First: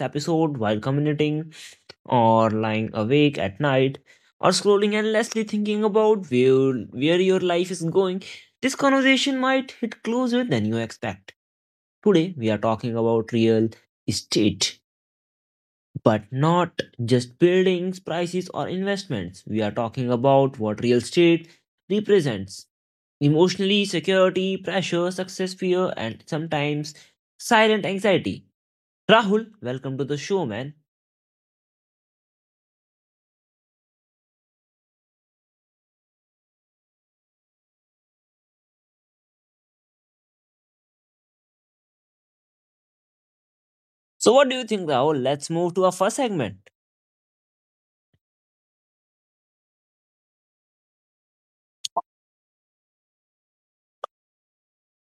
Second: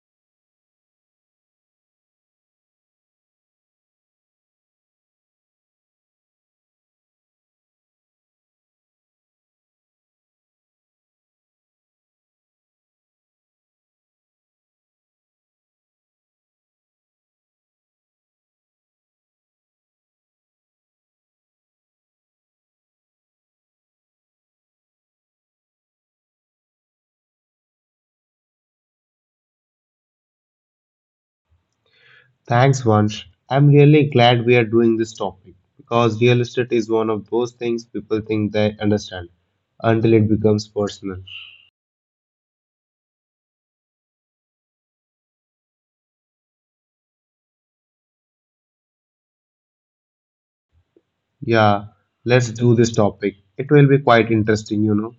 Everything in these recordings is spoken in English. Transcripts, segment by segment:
episode while commuting, or lying awake at night, or scrolling endlessly thinking about where your life is going, this conversation might hit closer than you expect. Today, we are talking about real estate, but not just buildings, prices, or investments. We are talking about what real estate represents emotionally: security, pressure, success, fear, and sometimes silent anxiety. Rahul, welcome to the show, man. Thanks, Vansh. I'm really glad we are doing this topic because real estate is one of those things people think they understand until it becomes personal. So, what do you think, Rahul? Let's move to our first segment. Yeah, let's do this topic. It will be quite interesting, you know.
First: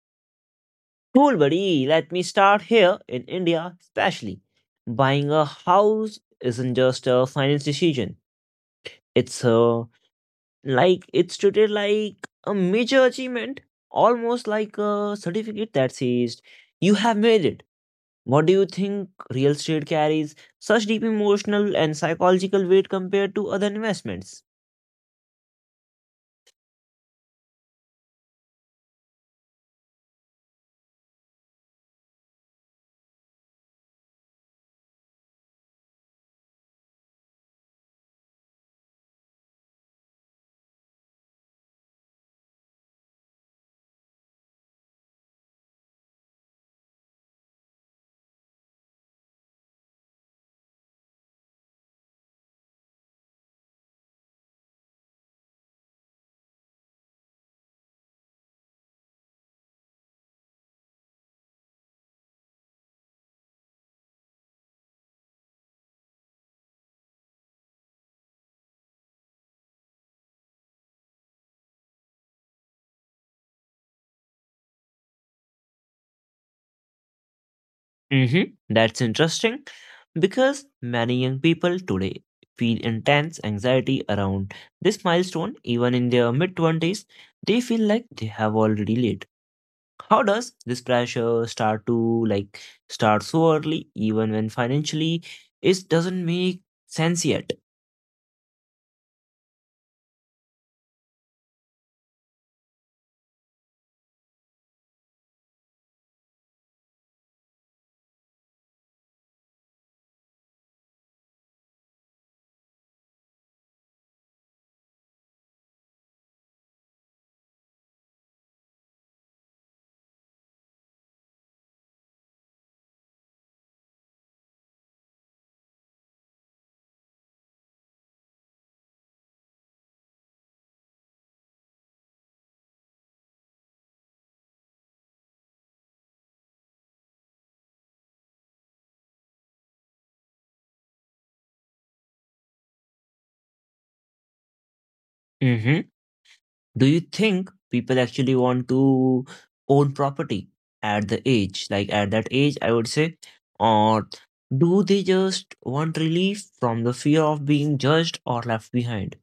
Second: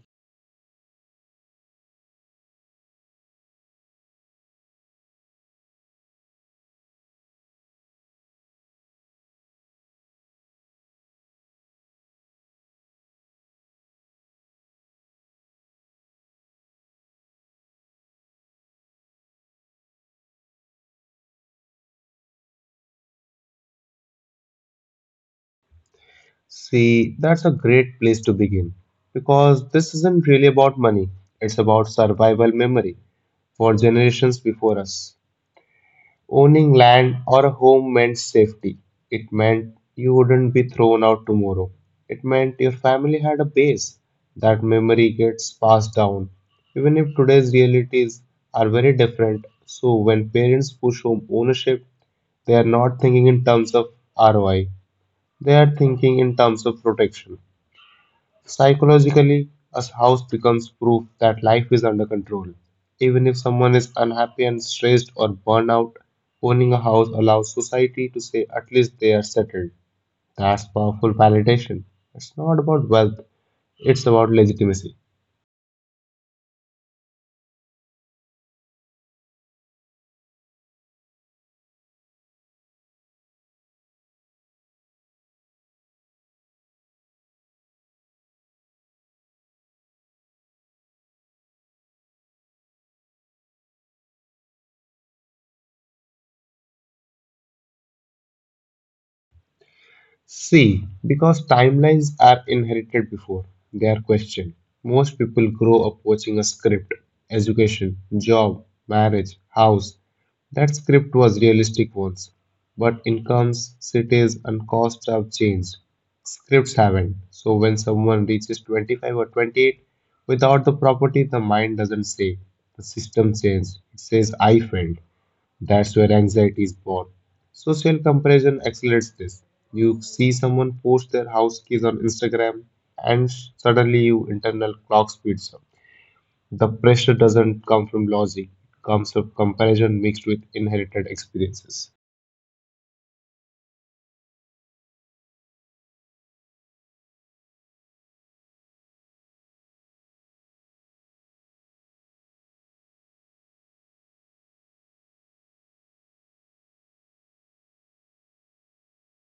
Cool, buddy. Let me start here in India, especially. Buying a house isn't just a finance decision, it's a like it's treated like a major achievement, almost like a certificate that says you have made it. What do you think real estate carries such deep emotional and psychological weight compared to other investments? See, that's a great place to begin because this isn't really about money, it's about survival memory for generations before us. Owning land or a home meant safety. It meant you wouldn't be thrown out tomorrow. It meant your family had a base. That memory gets passed down. Even if today's realities are very different, so when parents push home ownership, they are not thinking in terms of ROI, they are thinking in terms of protection. Psychologically, a house becomes proof that life is under control. Even if someone is unhappy and stressed or burned out, owning a house allows society to say at least they are settled. That's powerful validation. It's not about wealth, it's about legitimacy. Mm-hmm. That's interesting because many young people today feel intense anxiety around this milestone, even in their mid 20s. They feel like they have already laid. How does this pressure start to like start so early, even when financially it doesn't make sense yet? See, because timelines are inherited before they are questioned. Most people grow up watching a script education, job, marriage, house. That script was realistic once, but incomes, cities, and costs have changed. Scripts haven't. So when someone reaches 25 or 28 without the property, the mind doesn't say the system changed. It says I failed. That's where anxiety is born. Social comparison accelerates this. You see someone post their house keys on Instagram, and suddenly your internal clock speeds up. The pressure doesn't come from logic, it comes from comparison mixed with inherited experiences. Hmm. Do you think people actually want to own property at that age, I would say, or do they just want relief from the fear of being judged or left behind?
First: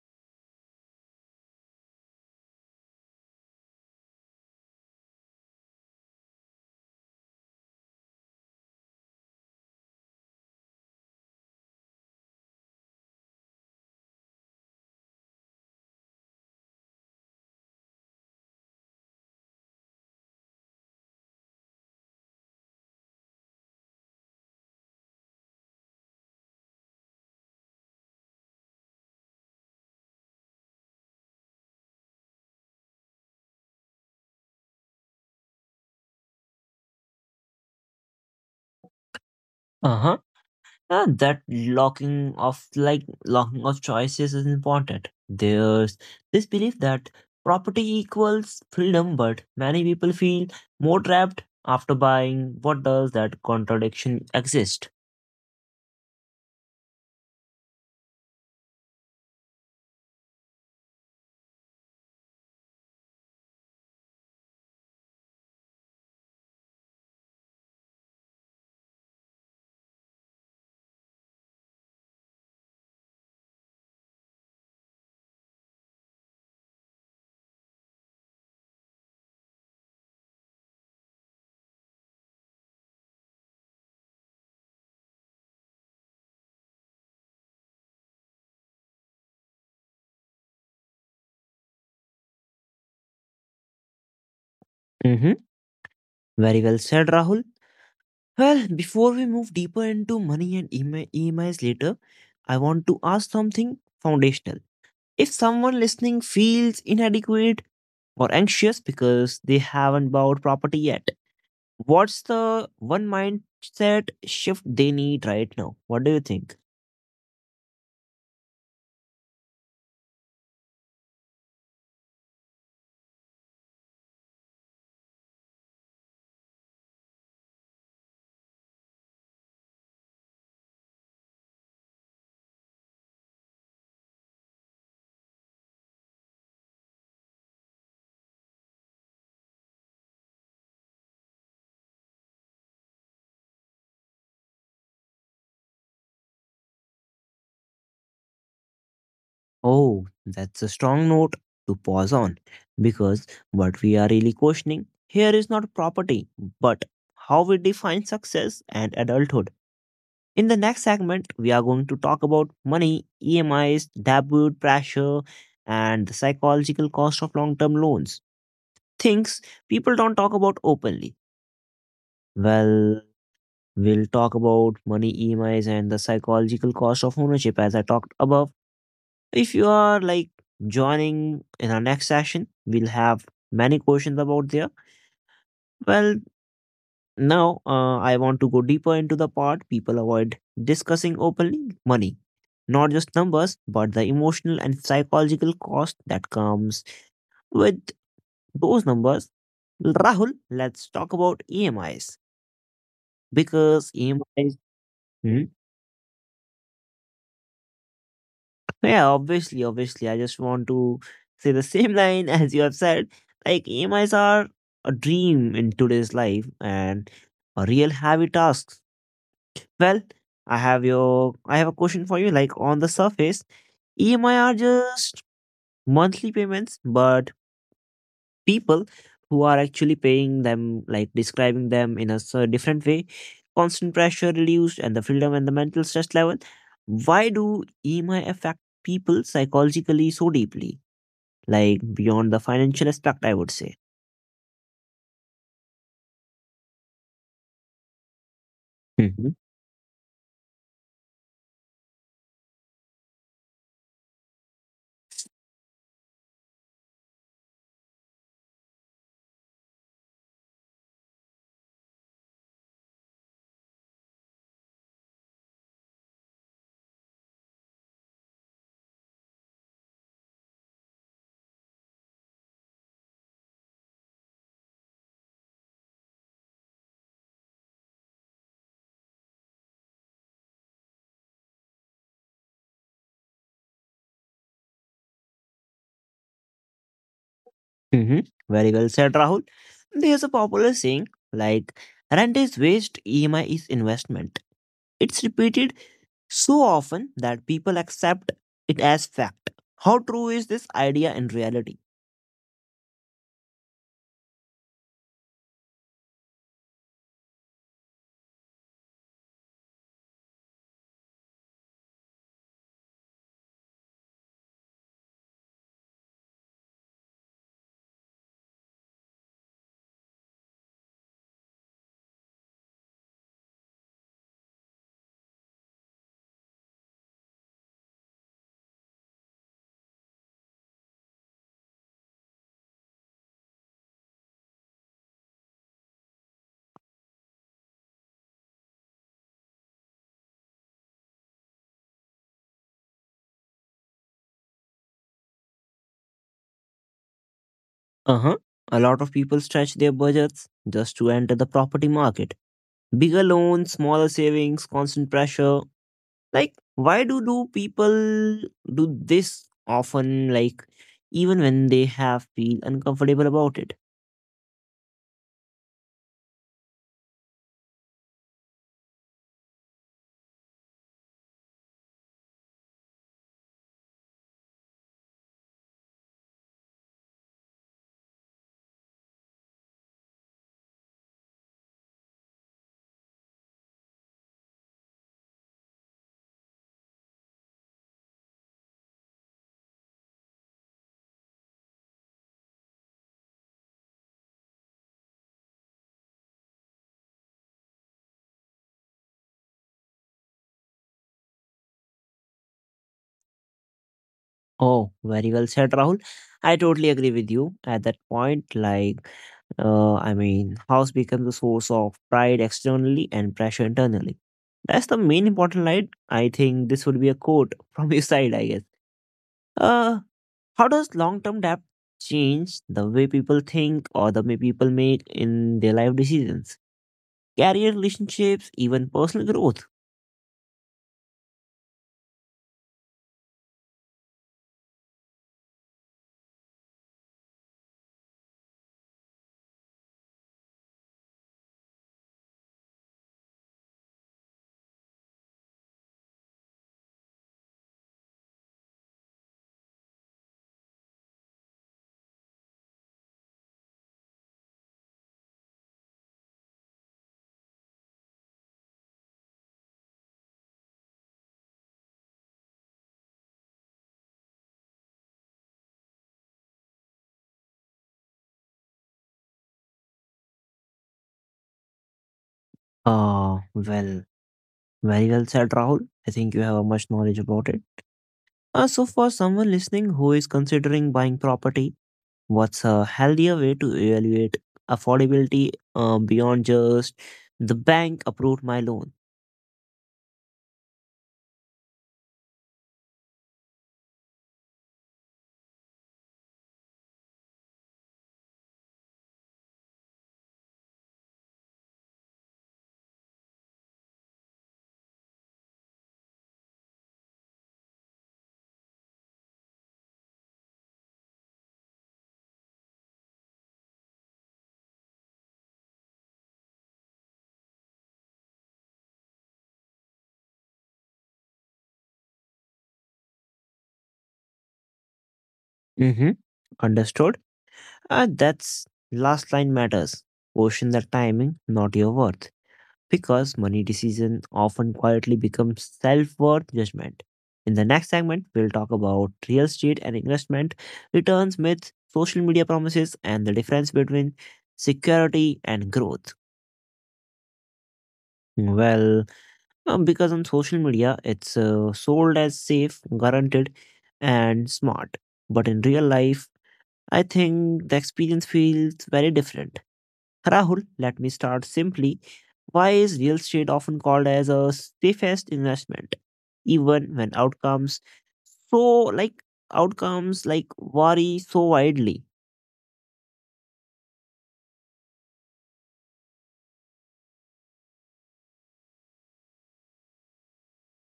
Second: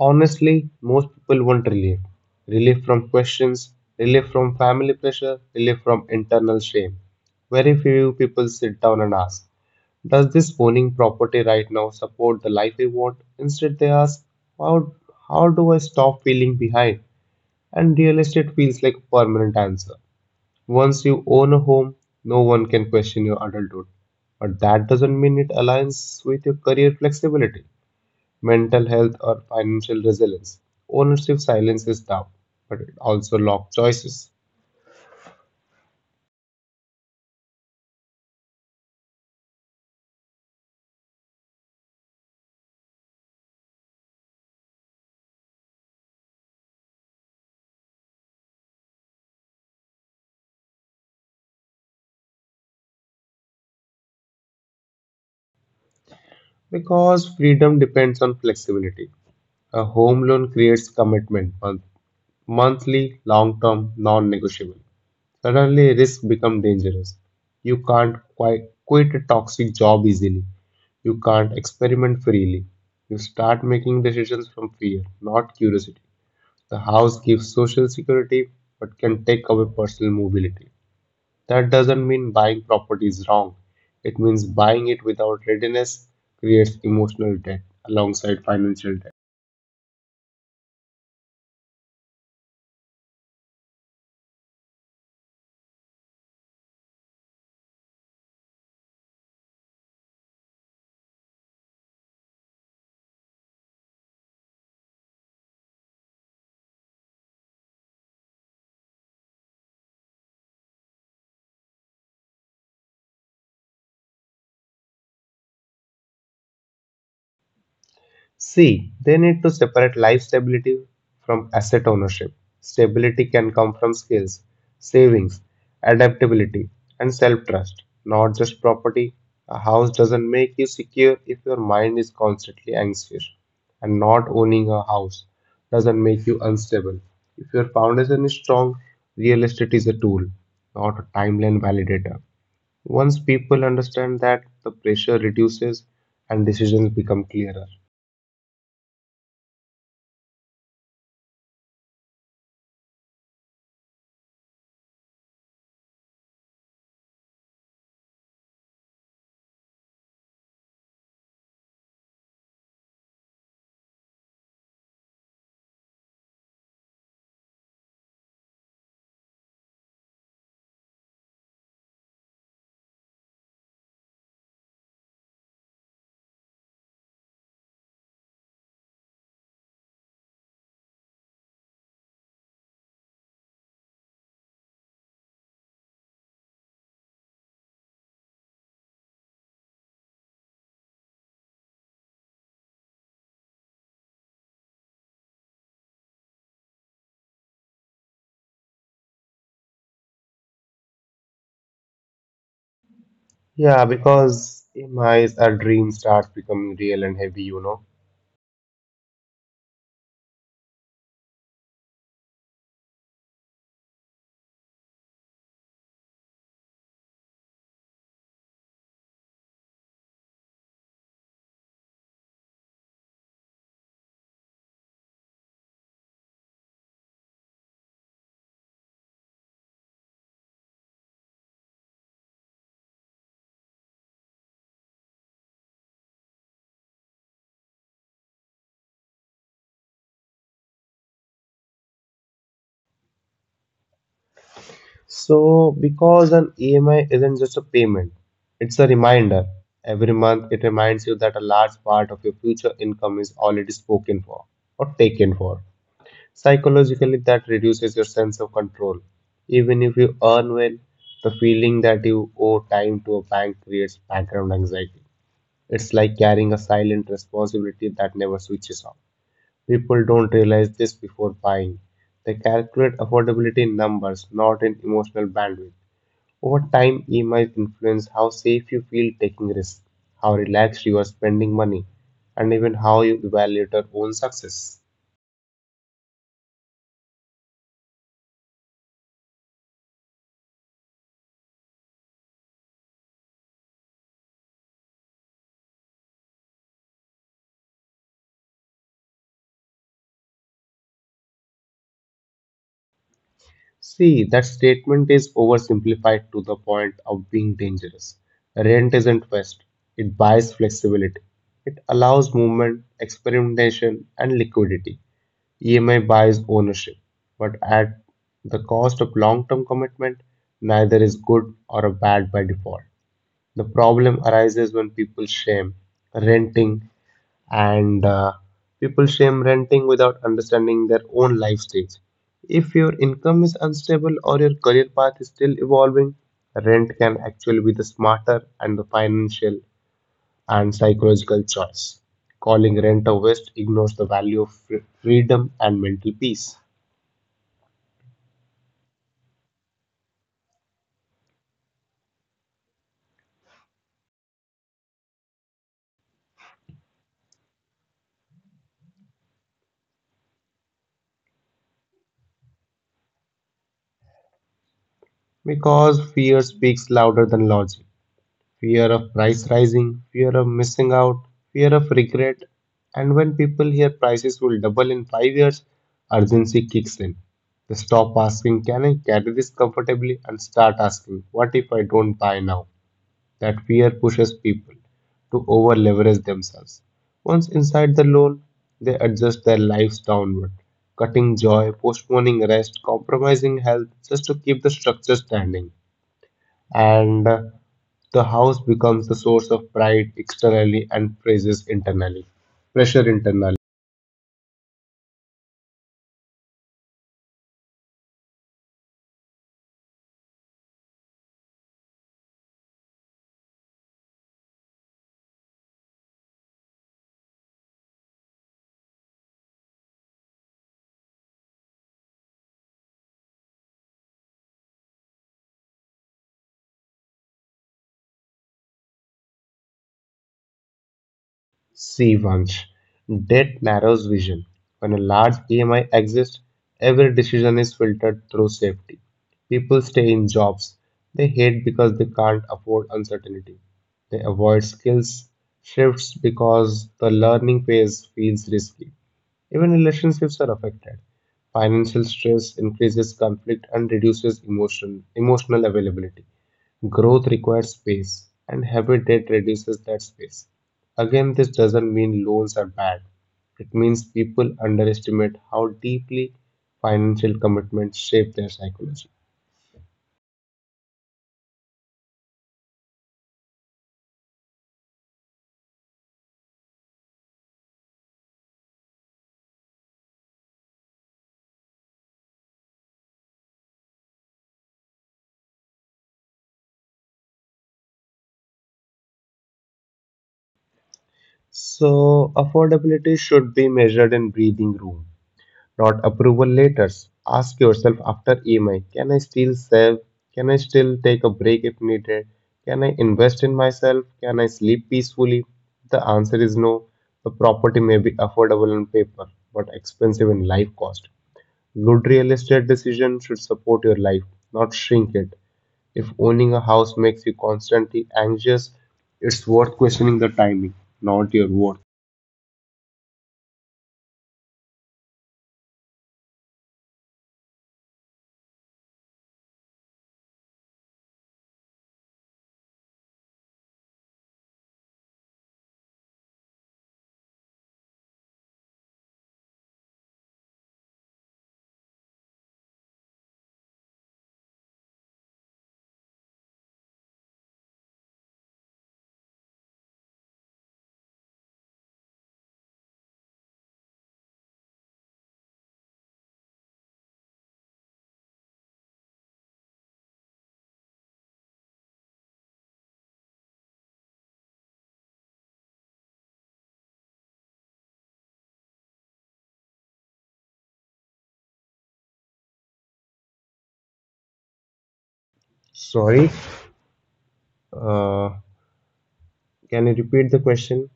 Honestly, most people want relief relief from questions, relief from family pressure, relief from internal shame. Very few people sit down and ask. Does this owning property right now support the life we want? Instead, they ask, how, how do I stop feeling behind? And real estate feels like a permanent answer. Once you own a home, no one can question your adulthood. But that doesn't mean it aligns with your career flexibility, mental health, or financial resilience. Ownership silences doubt, but it also locks choices Uh huh. That locking of choices is important. There's this belief that property equals freedom, but many people feel more trapped after buying. What does that contradiction exist? because freedom depends on flexibility. A home loan creates commitment, but monthly long term non negotiable. Suddenly, risks become dangerous. You can't quite quit a toxic job easily. You can't experiment freely. You start making decisions from fear, not curiosity. The house gives social security but can take away personal mobility. That doesn't mean buying property is wrong. It means buying it without readiness creates emotional debt alongside financial debt. Mm-hmm. Very well said, Rahul. Well, before we move deeper into money and EMIs later, I want to ask something foundational. If someone listening feels inadequate or anxious because they haven't bought property yet, what's the one mindset shift they need right now? What do you think? See, they need to separate life stability from asset ownership. Stability can come from skills, savings, adaptability, and self trust, not just property. A house doesn't make you secure if your mind is constantly anxious, and not owning a house doesn't make you unstable. If your foundation is strong, real estate is a tool, not a timeline validator. Once people understand that, the pressure reduces and decisions become clearer. Oh, that's a strong note to pause on, because what we are really questioning here is not property, but how we define success and adulthood. In the next segment, we are going to talk about money, EMIs, debut pressure, and the psychological cost of long term loans. Things people don't talk about openly. Well, we'll talk about money, EMIs, and the psychological cost of ownership as I talked above. If you are like joining in our next session, we'll have many questions about there. Well, now I want to go deeper into the part people avoid discussing openly: money. Not just numbers, but the emotional and psychological cost that comes with those numbers. Rahul, let's talk about EMIs, Yeah, because EMIs. because EMI is a dream starts becoming real and heavy, you know. Yeah, obviously. I just want to say the same line as you have said. Like, EMIs are a dream in today's life and a real heavy task. Well, I have a question for you. Like, on the surface, EMI are just monthly payments, but people who are actually paying them, like describing them in a so different way. Constant pressure reduced and the freedom and the mental stress level. Why do EMI affect people psychologically so deeply? Like, beyond the financial aspect, I would say. So, because an EMI isn't just a payment, it's a Hmm. reminder. Every month, it reminds you that a large part of your future income is already spoken for or taken for. Psychologically, that reduces your sense of control. Even if you earn well, the feeling that you owe time to a bank creates background anxiety. It's like carrying a silent responsibility that never switches off. People don't realize this before buying. They calculate affordability in numbers, not in emotional bandwidth. Over time, EMIs influence how safe you feel taking risks, how relaxed you are spending money, and even how you evaluate your own success. Hmm. Very well said, Rahul. There's a popular saying, like rent is waste, EMI is investment. It's repeated so often that people accept it as fact. How true is this idea in reality? See, that statement is oversimplified to the point of being dangerous. Rent isn't waste, it buys flexibility. It allows movement, experimentation, and liquidity. EMI buys ownership, but at the cost of long term commitment, neither is good or a bad by default. The problem arises when people shame renting, and people shame renting without understanding their own life stage. If your income is unstable or your career path is still evolving, rent can actually be the smarter and the financial and psychological choice. Calling rent a waste ignores the value of freedom and mental peace Uh-huh. A lot of people stretch their budgets just to enter the property market. Bigger loans, smaller savings, constant pressure. Like, why do people do this often? Like, even when they have feel uncomfortable about it. because fear speaks louder than logic. Fear of price rising, fear of missing out, fear of regret. And when people hear prices will double in 5 years, urgency kicks in. They stop asking, can I carry this comfortably? And start asking, what if I don't buy now? That fear pushes people to over leverage themselves. Once inside the loan, they adjust their lives downward, cutting joy, postponing rest, compromising health just to keep the structure standing and the house becomes the source of pride externally and praises internally. Pressure internally. Oh, very well said, Rahul. I totally agree with you at that point. Like, I mean, house becomes a source of pride externally and pressure internally. That's the main important line. I think this would be a quote from your side, I guess. Uh, how does long-term debt change the way people think, or the way people make in their life decisions: career, relationships, even personal growth? C. Vansh. Debt narrows vision. When a large EMI exists, every decision is filtered through safety. People stay in jobs they hate because they can't afford uncertainty. They avoid skills shifts because the learning phase feels risky. Even relationships are affected. Financial stress increases conflict and reduces emotional availability. Growth requires space, and habit debt reduces that space. Again, this doesn't mean loans are bad. It means people underestimate how deeply financial commitments shape their psychology. Well, very well said, Rahul. I think you have a much knowledge about it. So for someone listening who is considering buying property, what's a healthier way to evaluate affordability, beyond just the bank approved my loan? So, affordability should be measured in breathing room not approval letters. Ask yourself after EMI can I still save? Can I still take a break if needed? Can I invest in myself? Can I sleep peacefully? The answer is no. The property may be affordable on paper, but expensive in life cost. Good real estate decision should support your life, not shrink it. If owning a house makes you constantly anxious, it's worth questioning the timing, not your worth. Hmm. Understood? And that's last line matters. Question the timing, not your worth. Because money decision often quietly becomes self-worth judgment. In the next segment, we'll talk about real estate and investment, returns, myths, social media promises, and the difference between security and growth. Well, because on social media, it's sold as safe, guaranteed, and smart. But in real life, I think the experience feels very different. Rahul, let me start simply. Why is real estate often called as a safest investment, even when so like outcomes vary so widely? Sorry, uh, can you repeat the question?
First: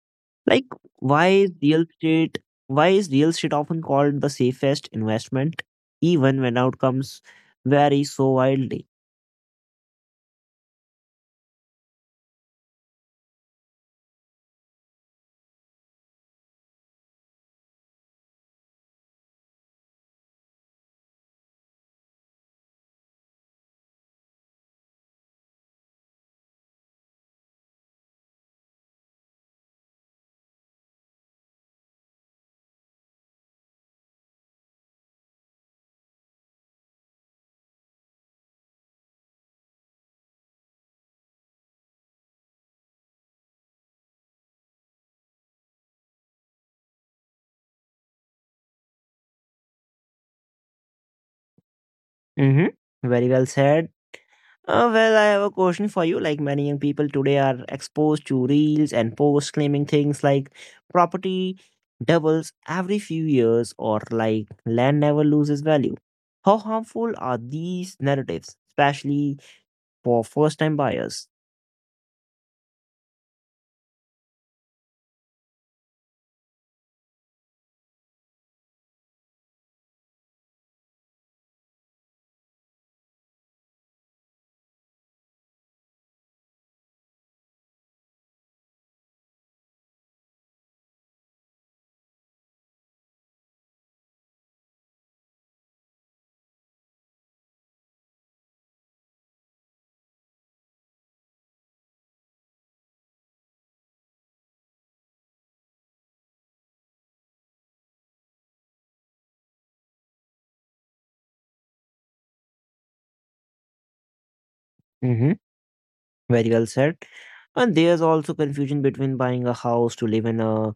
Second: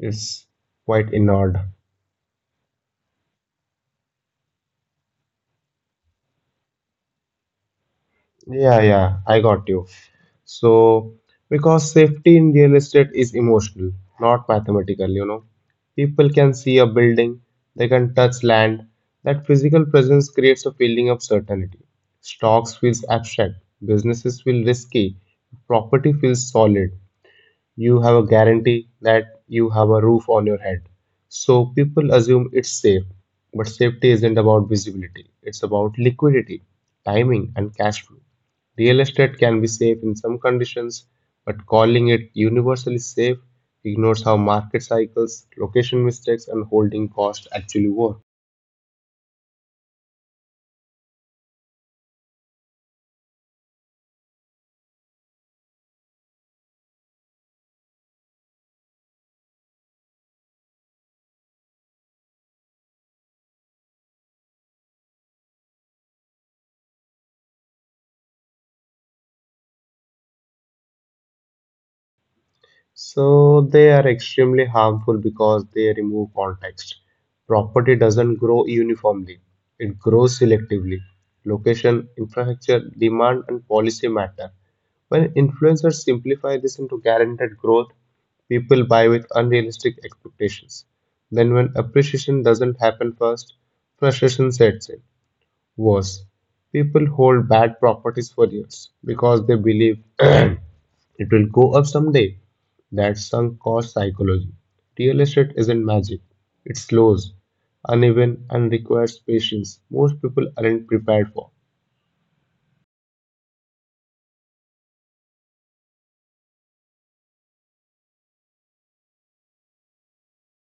It's Like, quite why is ignored. real estate why is real estate often called the safest investment, even when outcomes vary so Yeah, wildly? yeah, I got you. So, because safety in real estate is emotional, not mathematical, you know. People can see a building, they can touch land. That physical presence creates a feeling of certainty. Stocks feels abstract, businesses feel risky, property feels solid. You have a guarantee that you have a roof on your head. So people assume it's safe, but safety isn't about visibility, it's about liquidity, timing, and cash flow. Real estate can be safe in some conditions, but calling it universally safe ignores how market cycles, location mistakes, and holding costs actually work. Mm-hmm. Very well said. Well, I have a question for you. Like, many young people today are exposed to reels and posts claiming things like property doubles every few years, or like land never loses value. How harmful are these narratives, especially for first time buyers? So they are extremely harmful because they remove context. Property doesn't grow uniformly, it grows selectively. Location, infrastructure, demand, and policy matter. When influencers simplify this into guaranteed growth, people buy with unrealistic expectations. Then, when appreciation doesn't happen first, frustration sets in. Worse, people hold bad properties for years because they believe it will go up someday. That's sunk cost psychology. Real estate isn't magic, it's slows, uneven, and requires patience most people aren't prepared for. Mm-hmm. Very well said. And there's also confusion between buying a house to live in, a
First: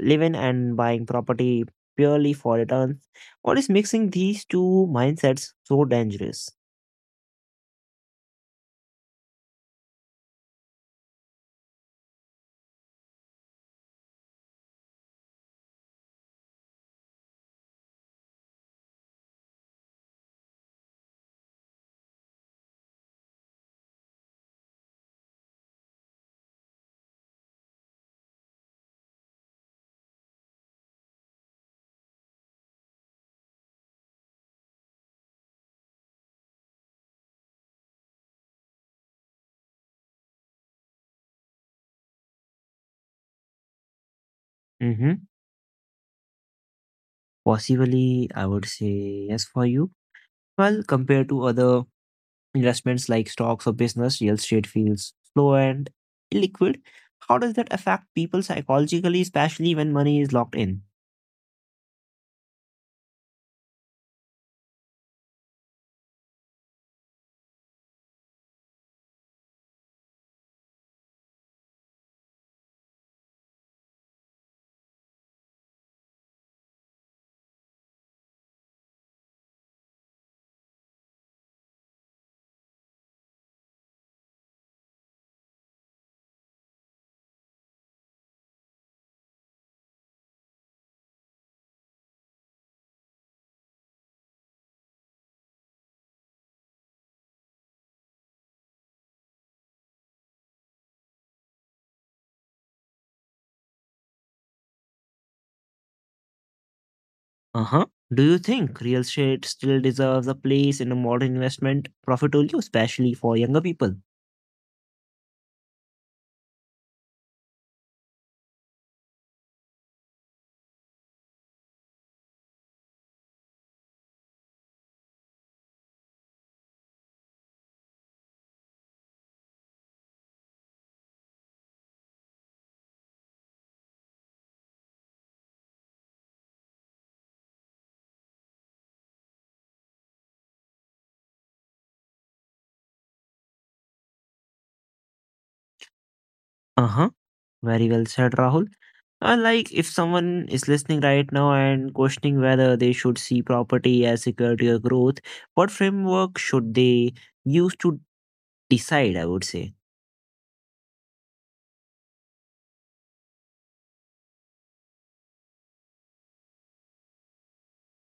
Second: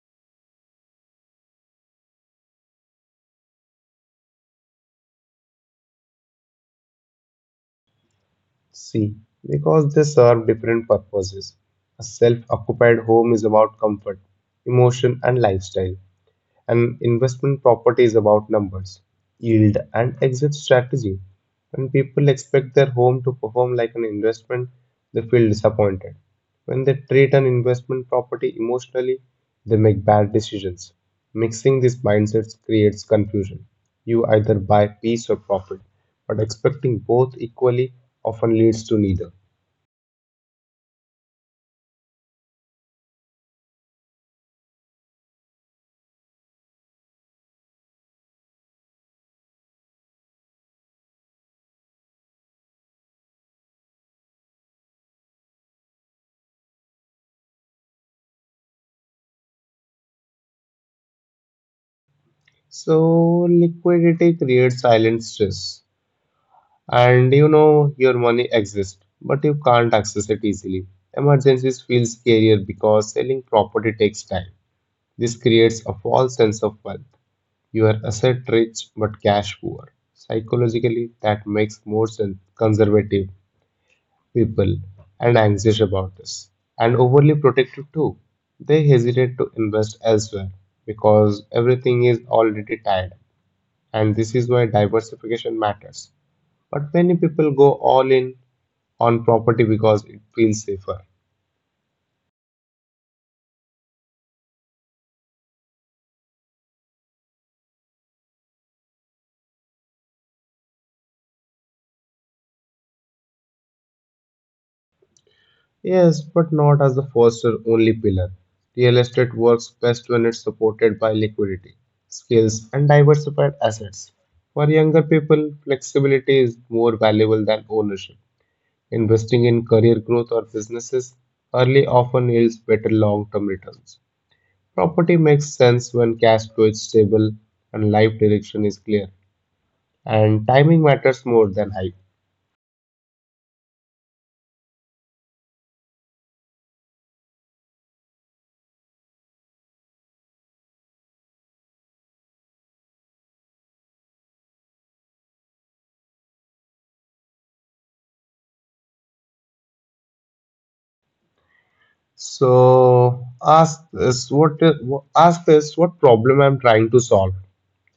living, and buying property purely for returns? What is mixing these two mindsets so dangerous? See, because they serve different purposes. A self occupied home is about comfort, emotion, and lifestyle. An investment property is about numbers, yield, and exit strategy. When people expect their home to perform like an investment, they feel disappointed. When they treat an investment property emotionally, they make bad decisions. Mixing these mindsets creates confusion. You either buy peace or profit, but expecting both equally often leads to neither. Mm-hmm. Possibly, I would say yes for you. Well, compared to other investments like stocks or business, real estate feels slow and illiquid. How does that affect people psychologically, especially when money is locked in? So, liquidity creates silent stress. And you know your money exists, but you can't access it easily. Emergencies feel scarier because selling property takes time. This creates a false sense of wealth. You are asset rich but cash poor. Psychologically, that makes more conservative people and anxious about this, and overly protective too. They hesitate to invest elsewhere because everything is already tied up, and this is why diversification matters. But many people go all in on property because it feels safer. Uh huh. Do you think real estate still deserves a place in a modern investment portfolio, especially for younger people? Yes, but not as the first or only pillar. Real estate works best when it's supported by liquidity, skills, and diversified assets. For younger people, flexibility is more valuable than ownership. Investing in career growth or businesses early often yields better long term returns. Property makes sense when cash flow is stable and life direction is clear, and timing matters more than hype. Uh huh. Very well said, Rahul. Like, if someone is listening right now and questioning whether they should see property as security or growth, what framework should they use to decide? I would say. So ask this what problem I'm trying to solve.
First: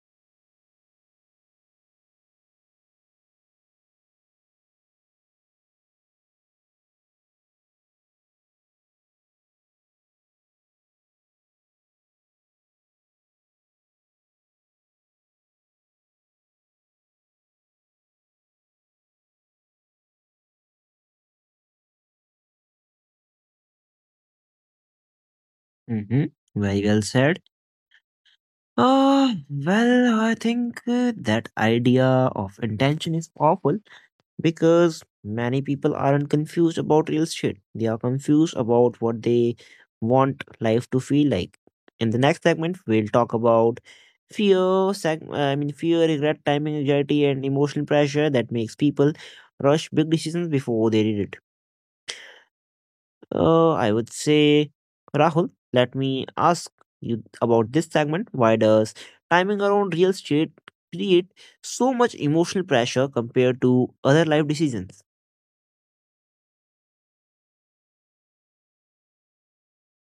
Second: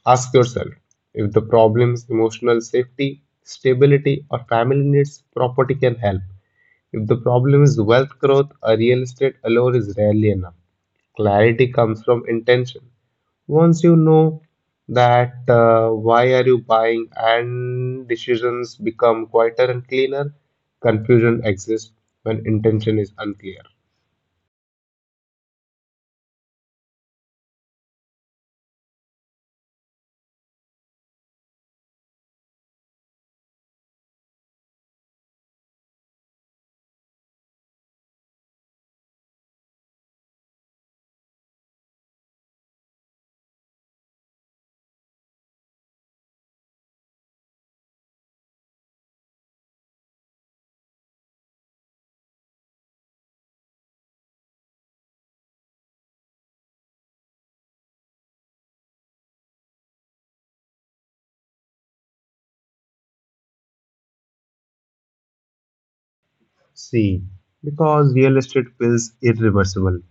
Ask yourself if the problem is emotional safety, stability, or family needs, property can help. If the problem is wealth growth, a real estate alone is rarely enough. Clarity comes from intention. Once you know that why are you buying and decisions become quieter and cleaner, confusion exists when intention is unclear. Hmm. Very well said. Well, I think that idea of intention is powerful. Because many people aren't confused about real shit. They are confused about what they want life to feel like. In the next segment, we'll talk about fear, I mean fear, regret, timing anxiety, and emotional pressure that makes people rush big decisions before they need it. I would say, Rahul, let me ask you about this segment. Why does timing around real shit create so much emotional pressure compared to other life decisions? C because real estate feels irreversible.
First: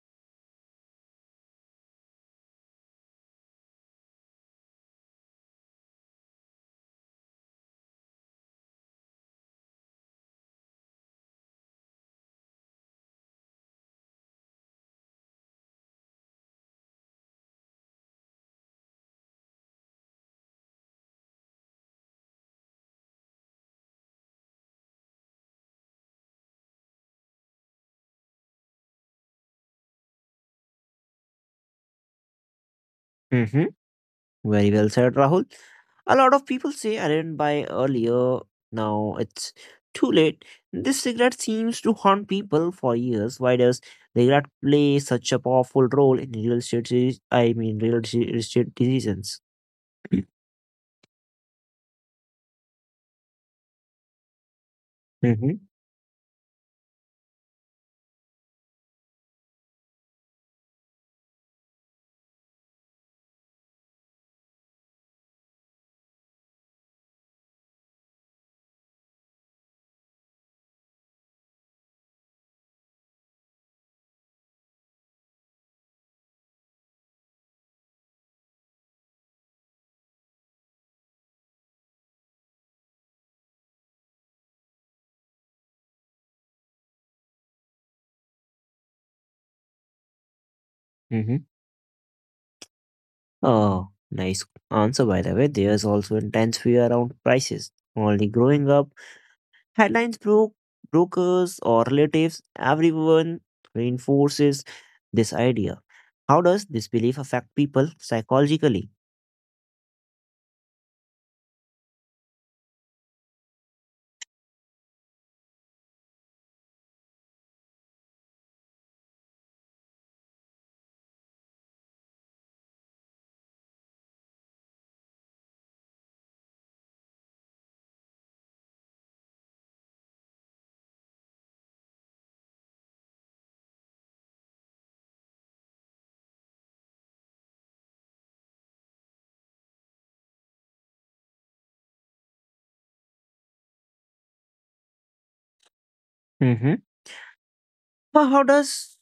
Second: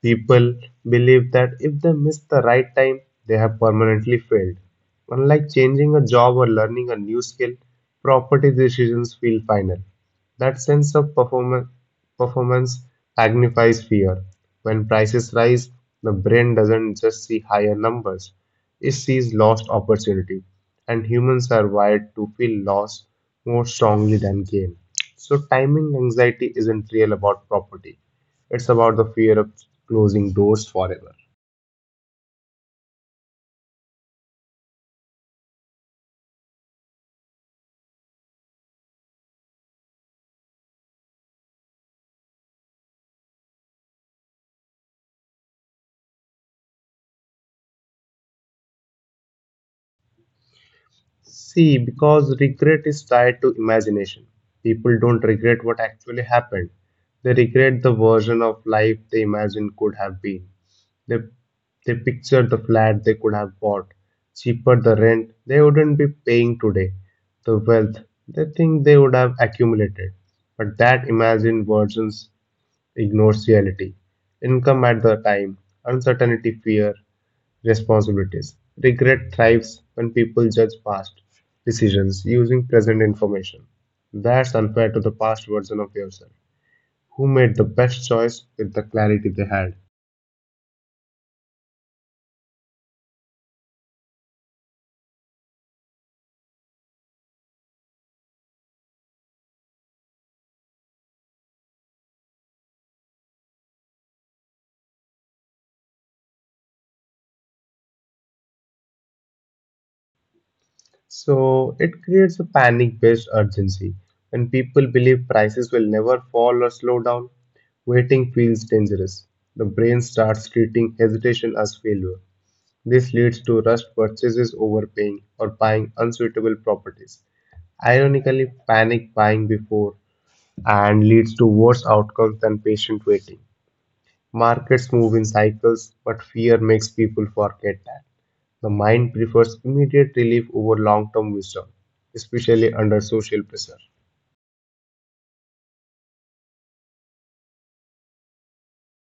People believe that if they miss the right time, they have permanently failed. Unlike changing a job or learning a new skill, property decisions feel final. That sense of performance magnifies fear. When prices rise, the brain doesn't just see higher numbers, it sees lost opportunity. And humans are wired to feel loss more strongly than gain. So, timing anxiety isn't real about property. It's about the fear of closing doors forever. Very well said, Rahul. A lot of people say I didn't buy earlier. Now it's too late. This regret seems to haunt people for years. Why does regret play such a powerful role in real estate? I mean, real estate decisions. See, because regret is tied to imagination. People don't Mm-hmm. regret what actually happened, they regret the version of life they imagine could have been. They, they picture the flat they could have bought, cheaper the rent they wouldn't be paying today, the wealth they think they would have accumulated. But that imagined versions ignores reality, income at the time, uncertainty, fear, responsibilities. Regret thrives when people judge past decisions using present information. That's unfair to the past version of yourself, who made the best choice with the clarity they had. Mm-hmm. Oh, nice answer, by the way. There's also intense fear around prices. Only growing up. Headlines broke, brokers or relatives, everyone reinforces this idea. How does this belief affect people psychologically? So it creates a panic based urgency. When people believe prices will never fall or slow down, waiting feels dangerous. The brain starts treating hesitation as failure. This leads to rushed purchases, overpaying, or buying unsuitable properties. Ironically, panic buying before and leads to worse outcomes than patient waiting. Markets move in cycles, but fear makes people forget that. The mind prefers immediate relief over long term wisdom, especially under social pressure. Hmm. Well, how does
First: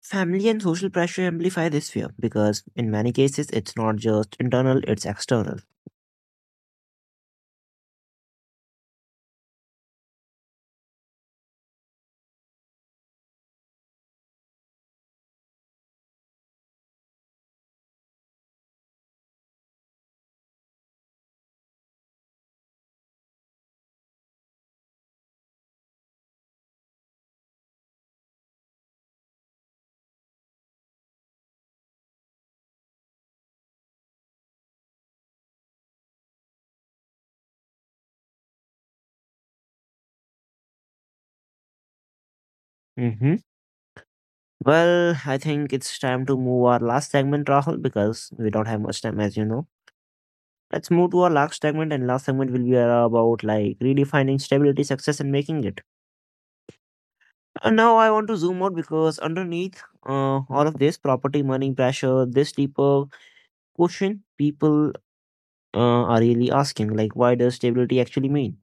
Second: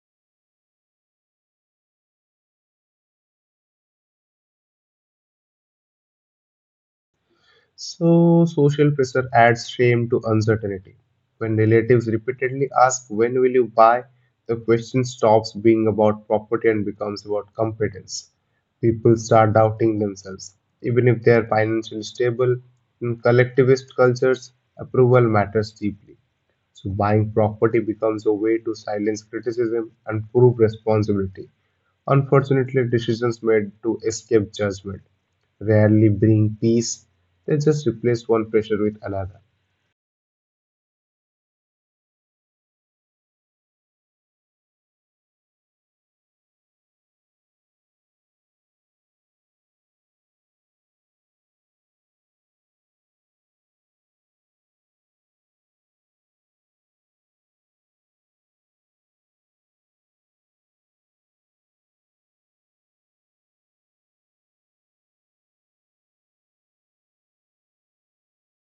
family and social pressure amplify this fear? Because in many cases, it's not just internal, it's external. So, social pressure adds shame to uncertainty. When relatives repeatedly ask, "When will you buy?" the question stops being about property and becomes about competence. People start doubting themselves, even if they are financially stable. In collectivist cultures, approval matters deeply. So buying property becomes a way to silence criticism and prove responsibility. Unfortunately, decisions made to escape judgment rarely bring peace, they just replace one pressure with another. Hmm. Well, I think it's time to move our last segment, Rahul, because we don't have much time, as you know. Let's move to our last segment, and last segment will be about, like, redefining stability, success, and making it. Now I want to zoom out, because underneath all of this property money pressure, this deeper question people are really asking, like, why does stability actually mean?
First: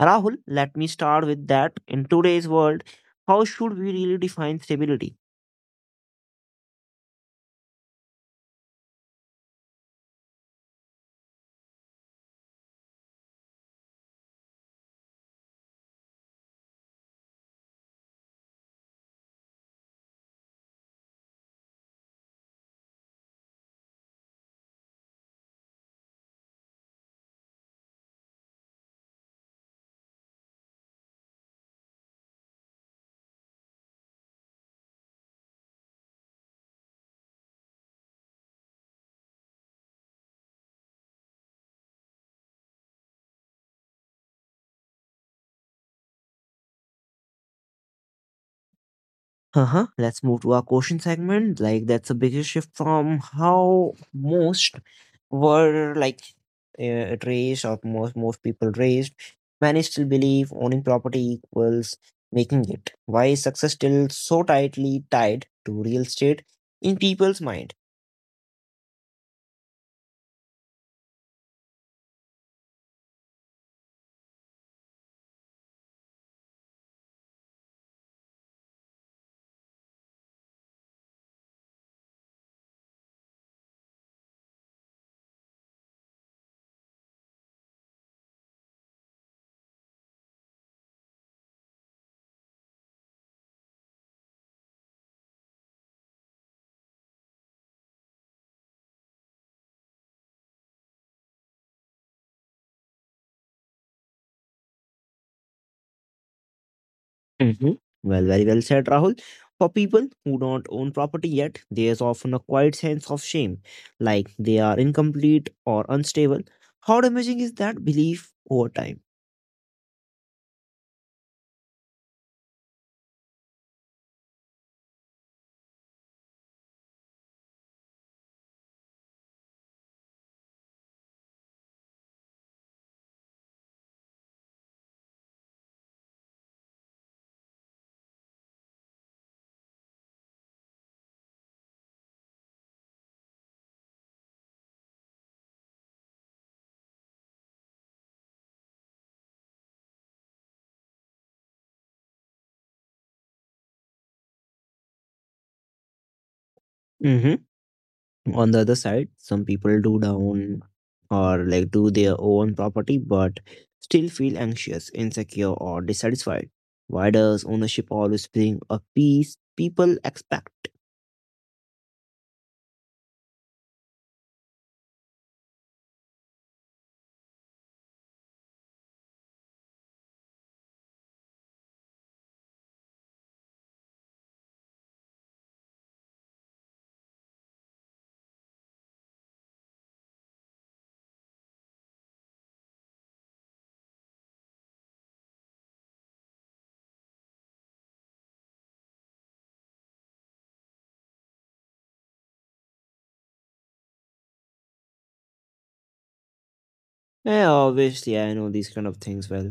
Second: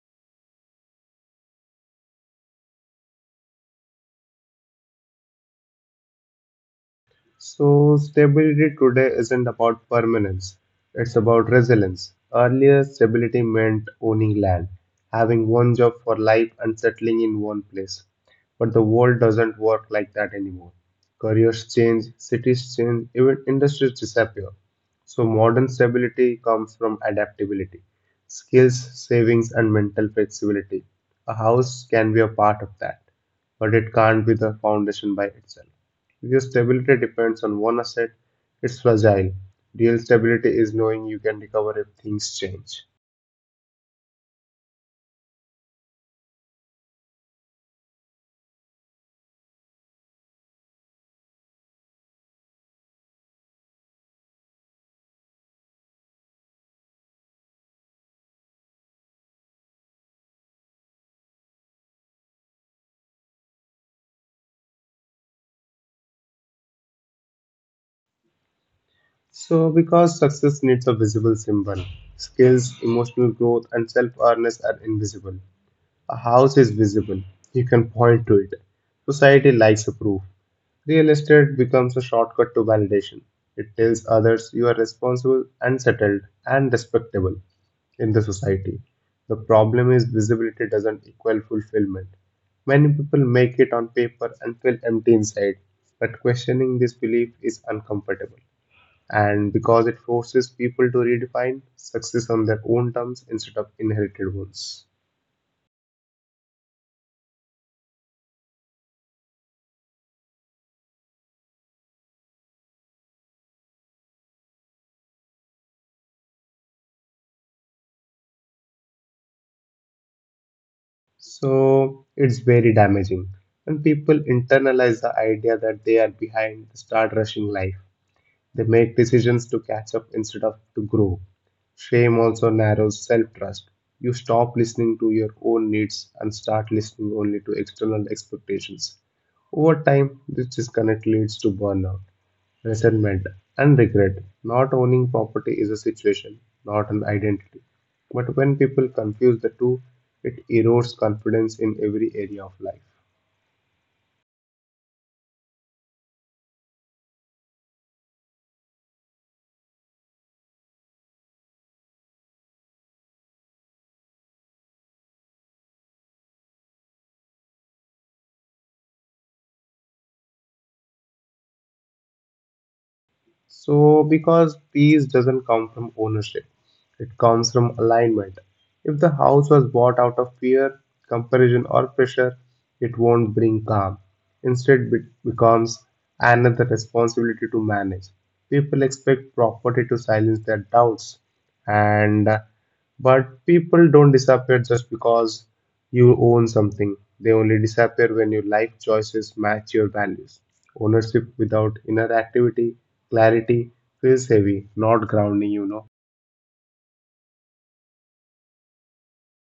Rahul, let me start with that. In today's world, how should we really define stability? So, stability today isn't about permanence, it's about resilience. Earlier, stability meant owning land, having one job for life, and settling in one place. But the world doesn't work like that anymore. Careers change, cities change, even industries disappear. So, modern stability comes from adaptability, skills, savings, and mental flexibility. A house can be a part of that, but it can't be the foundation by itself. Because stability depends on one asset, it's fragile. Real stability is knowing you can recover if things change. Uh-huh. Let's move to our question segment. Like, that's a bigger shift from how most were like raised, or most people raised, many still believe owning property equals making it. Why is success still so tightly tied to real estate in people's mind? So, because success needs a visible symbol, skills, emotional growth, and self awareness are invisible. A house is visible, you can point to it. Society likes a proof. Real estate becomes a shortcut to validation. It tells others you are responsible and settled and respectable in the society. The problem is visibility doesn't equal fulfillment. Many people make it on paper and feel empty inside, but questioning this belief is uncomfortable. And because it forces people to redefine success on their own terms instead of inherited ones. Hmm. Well, very well said, Rahul. For people who don't own property yet, there's often a quiet sense of shame, like they are incomplete or unstable. How damaging is that belief over time? So it's very damaging. And people internalize the idea that they are behind, start rushing life. They make decisions to catch up instead of to grow. Shame also narrows self trust. You stop listening to your own needs and start listening only to external expectations. Over time, this disconnect leads to burnout, resentment, and regret. Not owning property is a situation, not an identity. But when people confuse the two, it erodes confidence in every area of life. Mhm. On the other side, some people do down, or like do their own property, but still feel anxious, insecure, or dissatisfied. Why does ownership always bring a peace people expect? So, because peace doesn't come from ownership, it comes from alignment. If the house was bought out of fear, comparison, or pressure, it won't bring calm. Instead, it becomes another responsibility to manage. People expect property to silence their doubts, and but people don't disappear just because. You own something. They only disappear when your life choices match your values. Ownership without inner activity, clarity, feels heavy, not grounding. Yeah, obviously I know these kind of things well.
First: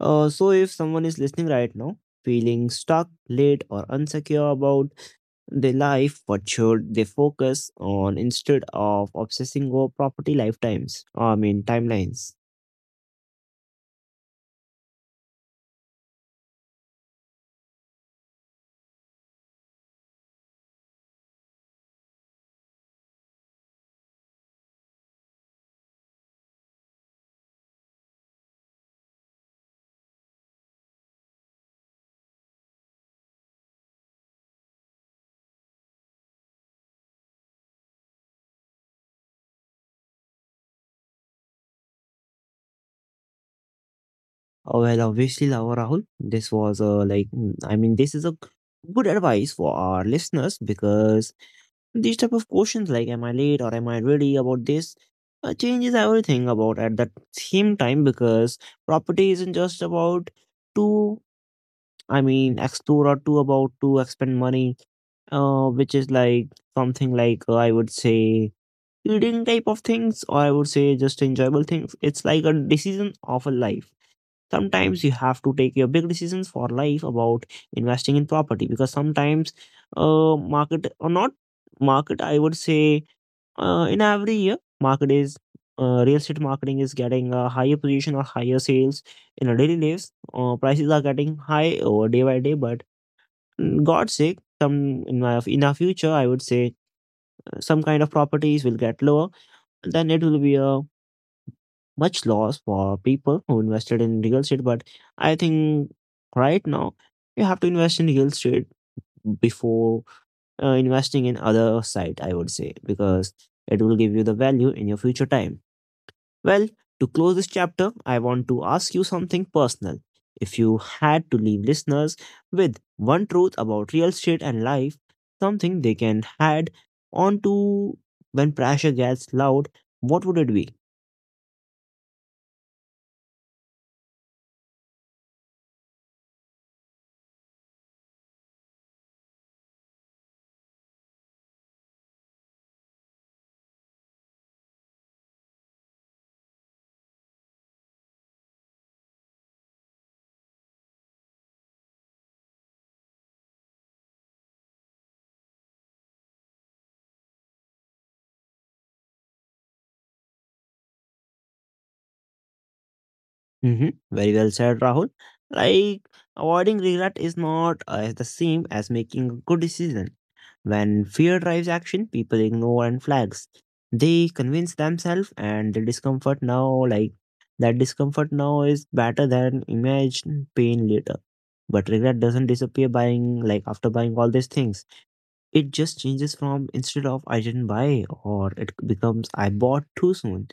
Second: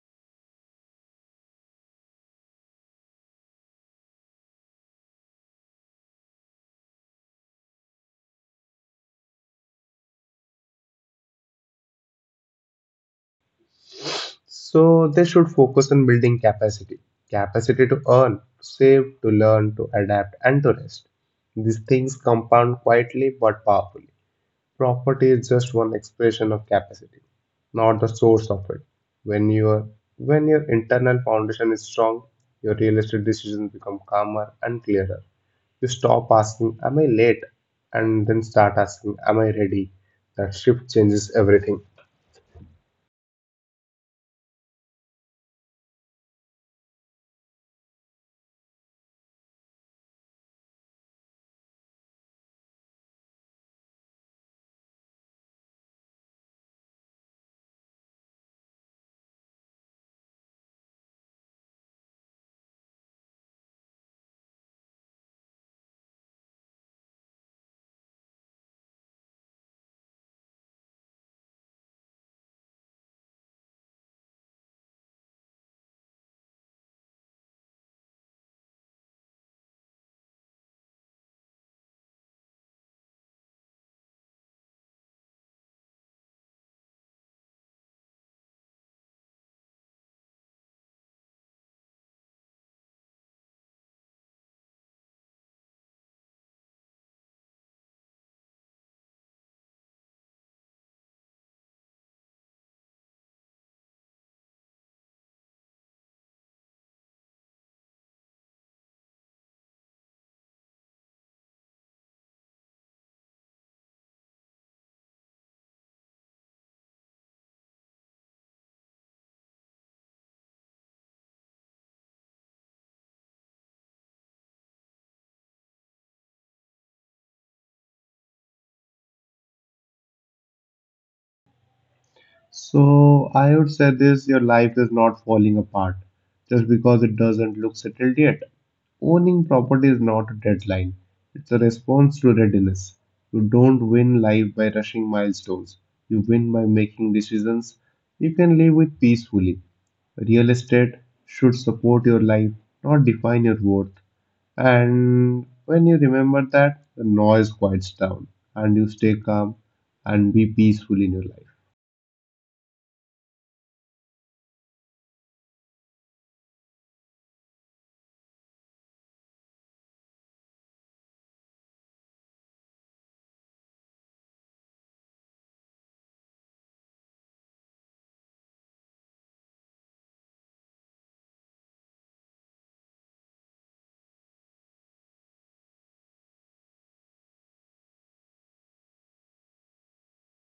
So if someone is listening right now feeling stuck, late, or insecure about their life, what should they focus on instead of obsessing over property lifetimes, I mean timelines? So they should focus on building capacity. Capacity to earn, to save, to learn, to adapt, and to rest. These things compound quietly but powerfully. Property is just one expression of capacity, not the source of it. When your when your internal foundation is strong, your real estate decisions become calmer and clearer. You stop asking, "Am I late?" and then start asking, "Am I ready?" That shift changes everything. Well, obviously, Lava Rahul, this was a like, I mean, this is a good advice for our listeners, because these type of questions like, am I late or am I ready about this, changes everything about at that same time, because property isn't just about to, I mean, explore, or to about to expend money, which is like something like I would say eating type of things, or I would say just enjoyable things. It's like a decision of a life. Sometimes you have to take your big decisions for life about investing in property, because sometimes market, or not market, I would say, in every year market is real estate marketing is getting a higher position or higher sales in our daily lives. Prices are getting high over day by day, but, god's sake, some in our future, I would say, some kind of properties will get lower, then it will be a much loss for people who invested in real estate. But I think right now you have to invest in real estate before investing in other site, I would say, because it will give you the value in your future time. Well, to close this chapter, I want to ask you something personal. If you had to leave listeners with one truth about real estate and life, something they can add on to when pressure gets loud, what would it be? So I would say this, your life is not falling apart just because it doesn't look settled yet. Owning property is not a deadline, it's a response to readiness. You don't win life by rushing milestones, you win by making decisions you can live with peacefully. Real estate should support your life, not define your worth. And when you remember that, the noise quiets down and you stay calm and be peaceful in your life. Mm-hmm. Very well said, Rahul. Like, avoiding regret is not the same as making a good decision. When fear drives action, people ignore and flags. They convince themselves and the discomfort now, like, that discomfort now is better than imagined pain later. But regret doesn't disappear buying, like, after buying all these things. It just changes from instead of I didn't buy, or it becomes I bought too soon,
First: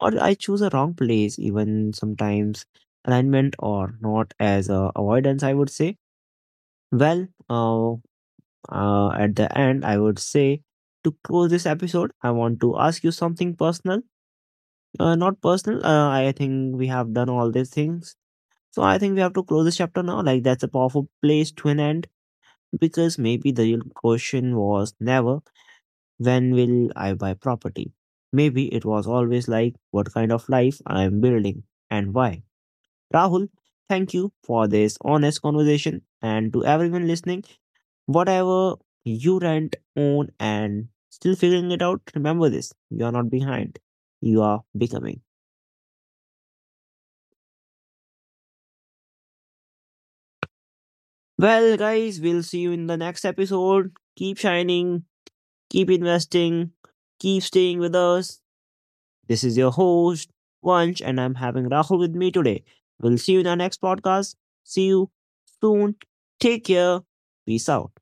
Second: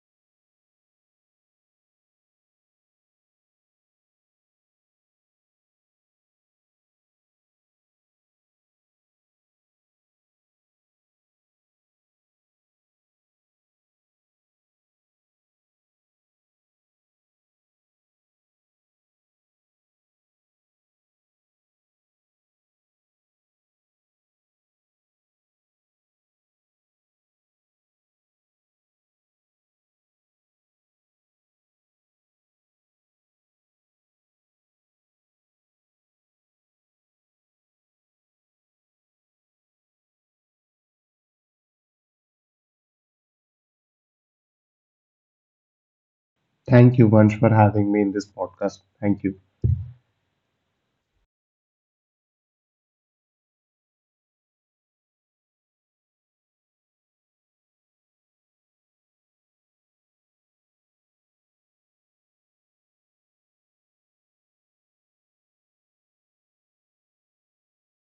or I choose a wrong place, even sometimes alignment or not as a avoidance, I would say. Well, at the end, I would say to close this episode, I want to ask you something personal. Not personal, I think we have done all these things. So I think we have to close this chapter now. Like, that's a powerful place to an end, because maybe the real question was never when will I buy property? Maybe it was always like what kind of life I am building and why. Rahul, thank you for this honest conversation. And to everyone listening, whatever you rent, own, and still figuring it out, remember this: you are not behind, you are becoming. Thank you, Vansh, for having me in this podcast. Thank you. Well, guys, we'll see you in the next episode. Keep shining, keep investing, keep staying with us. This is your host, Vansh, and I'm having Rahul with me today. We'll see you in our next podcast. See you soon. Take care. Peace out.